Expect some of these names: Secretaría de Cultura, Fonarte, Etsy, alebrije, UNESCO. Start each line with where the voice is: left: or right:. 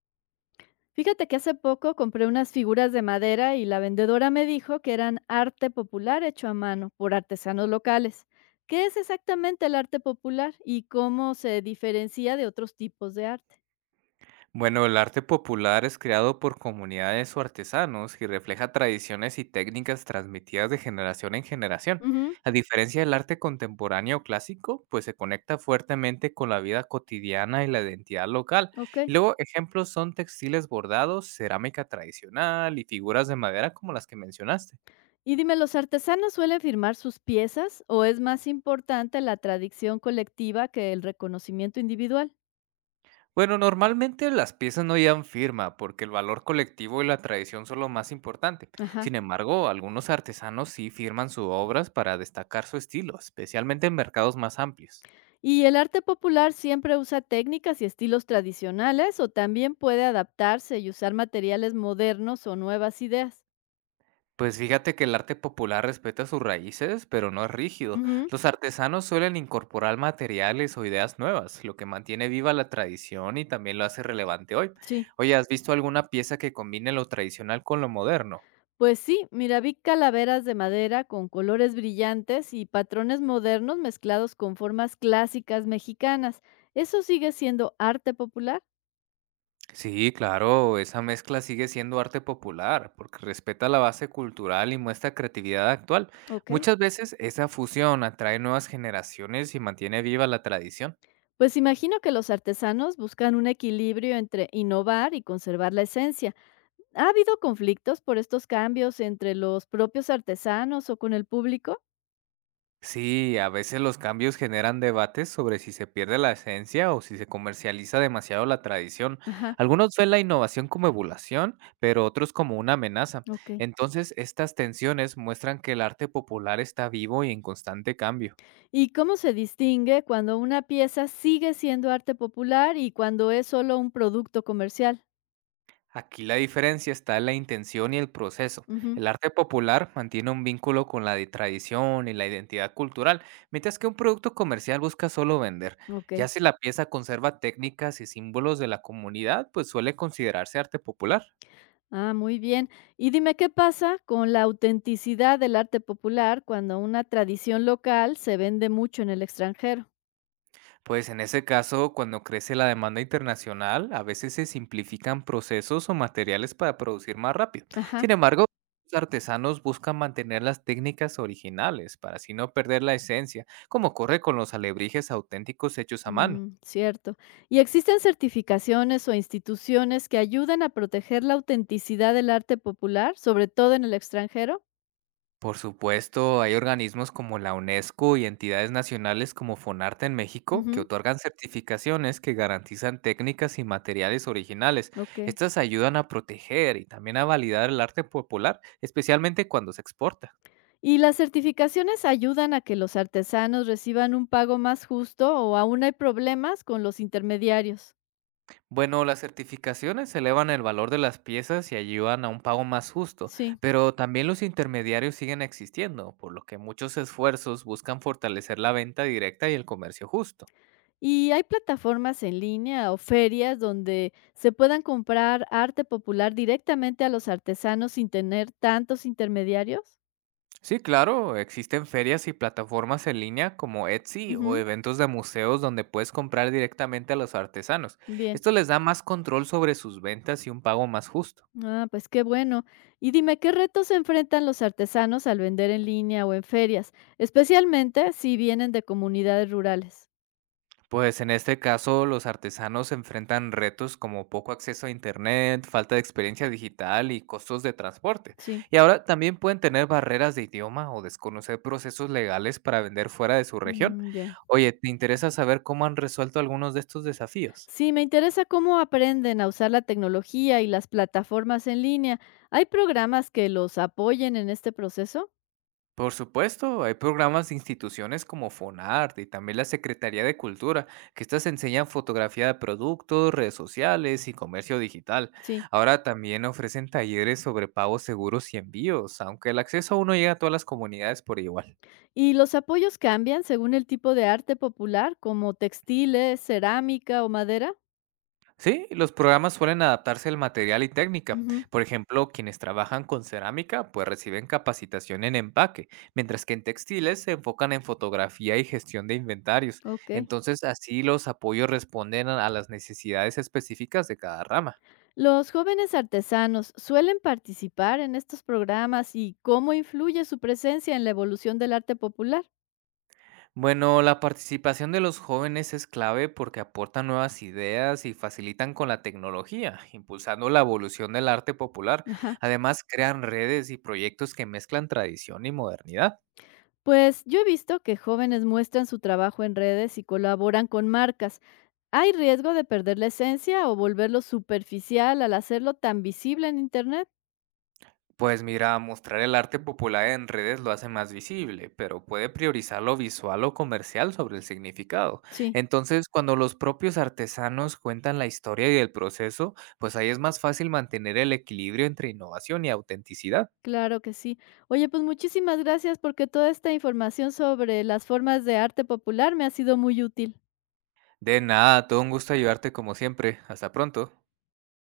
left: Fíjate que hace poco compré unas figuras de madera y la vendedora me dijo que eran arte popular hecho a mano por artesanos locales. ¿Qué es exactamente el arte popular y cómo se diferencia de otros tipos de arte?
right: Bueno, el arte popular es creado por comunidades o artesanos y refleja tradiciones y técnicas transmitidas de generación en generación.
left: Ujú.
right: A diferencia del arte contemporáneo o clásico, pues se conecta fuertemente con la vida cotidiana y la identidad local.
left: Ok.
right: Y luego ejemplos son textiles bordados, cerámica tradicional y figuras de madera como las que mencionaste.
left: Y dime, ¿los artesanos suelen firmar sus piezas o es más importante la tradición colectiva que el reconocimiento individual?
right: Bueno, normalmente las piezas no llevan firma porque el valor colectivo y la tradición son lo más importante.
left: Ajá.
right: Sin embargo, algunos artesanos sí firman sus obras para destacar su estilo, especialmente en mercados más amplios.
left: Y el arte popular siempre usa técnicas y estilos tradicionales o también puede adaptarse y usar materiales modernos o nuevas ideas.
right: Pues fíjate que el arte popular respeta sus raíces, pero no es rígido.
left: Ujú.
right: Los artesanos suelen incorporar materiales o ideas nuevas, lo que mantiene viva la tradición y también lo hace relevante hoy.
left: Sí,
right: Oye, ¿has visto alguna pieza que combine lo tradicional con lo moderno?
left: pues sí, mira, vi calaveras de madera con colores brillantes y patrones modernos mezclados con formas clásicas mexicanas. ¿Eso sigue siendo arte popular?
right: Sí, claro, esa mezcla sigue siendo arte popular porque respeta la base cultural y muestra creatividad actual.
left: Ok.
right: Muchas veces esa fusión atrae nuevas generaciones y mantiene viva la tradición.
left: Pues imagino que los artesanos buscan un equilibrio entre innovar y conservar la esencia. ¿Ha habido conflictos por estos cambios entre los propios artesanos o con el público?
right: Sí, a veces los cambios generan debates sobre si se pierde la esencia o si se comercializa demasiado la tradición.
left: Ajá.
right: Algunos ven la innovación como evolución, pero otros como una amenaza.
left: Ok.
right: Entonces, estas tensiones muestran que el arte popular está vivo y en constante cambio.
left: ¿Y cómo se distingue cuando una pieza sigue siendo arte popular y cuando es solo un producto comercial?
right: Aquí la diferencia está en la intención y el proceso.
left: Ujú.
right: El arte popular mantiene un vínculo con la de tradición y la identidad cultural, mientras que un producto comercial busca solo vender.
left: Ok.
right: Ya si la pieza conserva técnicas y símbolos de la comunidad, pues suele considerarse arte popular.
left: Ah, muy bien. Y dime, ¿qué pasa con la autenticidad del arte popular cuando una tradición local se vende mucho en el extranjero?
right: Pues en ese caso, cuando crece la demanda internacional, a veces se simplifican procesos o materiales para producir más rápido.
left: Ajá.
right: Sin embargo, los artesanos buscan mantener las técnicas originales para así no perder la esencia, como ocurre con los alebrijes auténticos hechos a mano.
left: Mm, cierto. ¿Y existen certificaciones o instituciones que ayuden a proteger la autenticidad del arte popular, sobre todo en el extranjero?
right: Por supuesto, hay organismos como la UNESCO y entidades nacionales como Fonarte en México que
left: Ujú.
right: otorgan certificaciones que garantizan técnicas y materiales originales.
left: Ok.
right: Estas ayudan a proteger y también a validar el arte popular, especialmente cuando se exporta.
left: ¿Y las certificaciones ayudan a que los artesanos reciban un pago más justo o aún hay problemas con los intermediarios?
right: Bueno, las certificaciones elevan el valor de las piezas y ayudan a un pago más justo,
left: Sí.
right: pero también los intermediarios siguen existiendo, por lo que muchos esfuerzos buscan fortalecer la venta directa y el comercio justo.
left: ¿Y hay plataformas en línea o ferias donde se puedan comprar arte popular directamente a los artesanos sin tener tantos intermediarios?
right: Sí, claro, existen ferias y plataformas en línea como Etsy o
left: Ujú.
right: eventos de museos donde puedes comprar directamente a los artesanos.
left: Bien.
right: Esto les da más control sobre sus ventas y un pago más justo.
left: Ah, pues qué bueno. Y dime, ¿qué retos se enfrentan los artesanos al vender en línea o en ferias, especialmente si vienen de comunidades rurales?
right: Pues en este caso los artesanos enfrentan retos como poco acceso a internet, falta de experiencia digital y costos de transporte.
left: Sí,
right: Y ahora también pueden tener barreras de idioma o desconocer procesos legales para vender fuera de su región.
left: ujú, ya.
right: Oye, ¿te interesa saber cómo han resuelto algunos de estos desafíos?
left: Sí, me interesa cómo aprenden a usar la tecnología y las plataformas en línea. ¿Hay programas que los apoyen en este proceso?
right: Por supuesto, hay programas de instituciones como FONARTE y también la Secretaría de Cultura, que estas enseñan fotografía de productos, redes sociales y comercio digital.
left: Sí.
right: Ahora también ofrecen talleres sobre pagos seguros y envíos, aunque el acceso aún no llega a todas las comunidades por igual.
left: ¿Y los apoyos cambian según el tipo de arte popular, como textiles, cerámica o madera?
right: Sí, los programas suelen adaptarse al material y técnica.
left: Ujú.
right: Por ejemplo, quienes trabajan con cerámica pues reciben capacitación en empaque, mientras que en textiles se enfocan en fotografía y gestión de inventarios.
left: Ok.
right: Entonces, así los apoyos responden a las necesidades específicas de cada rama.
left: Los jóvenes artesanos suelen participar en estos programas y cómo influye su presencia en la evolución del arte popular.
right: Bueno, la participación de los jóvenes es clave porque aportan nuevas ideas y facilitan con la tecnología, impulsando la evolución del arte popular.
left: Ajá.
right: Además, crean redes y proyectos que mezclan tradición y modernidad.
left: Pues yo he visto que jóvenes muestran su trabajo en redes y colaboran con marcas. ¿Hay riesgo de perder la esencia o volverlo superficial al hacerlo tan visible en Internet?
right: Pues mira, mostrar el arte popular en redes lo hace más visible, pero puede priorizar lo visual o comercial sobre el significado.
left: Sí,
right: Entonces, cuando los propios artesanos cuentan la historia y el proceso, pues ahí es más fácil mantener el equilibrio entre innovación y autenticidad.
left: claro que sí. Oye, pues muchísimas gracias porque toda esta información sobre las formas de arte popular me ha sido muy útil.
right: De nada, todo un gusto ayudarte como siempre. Hasta pronto.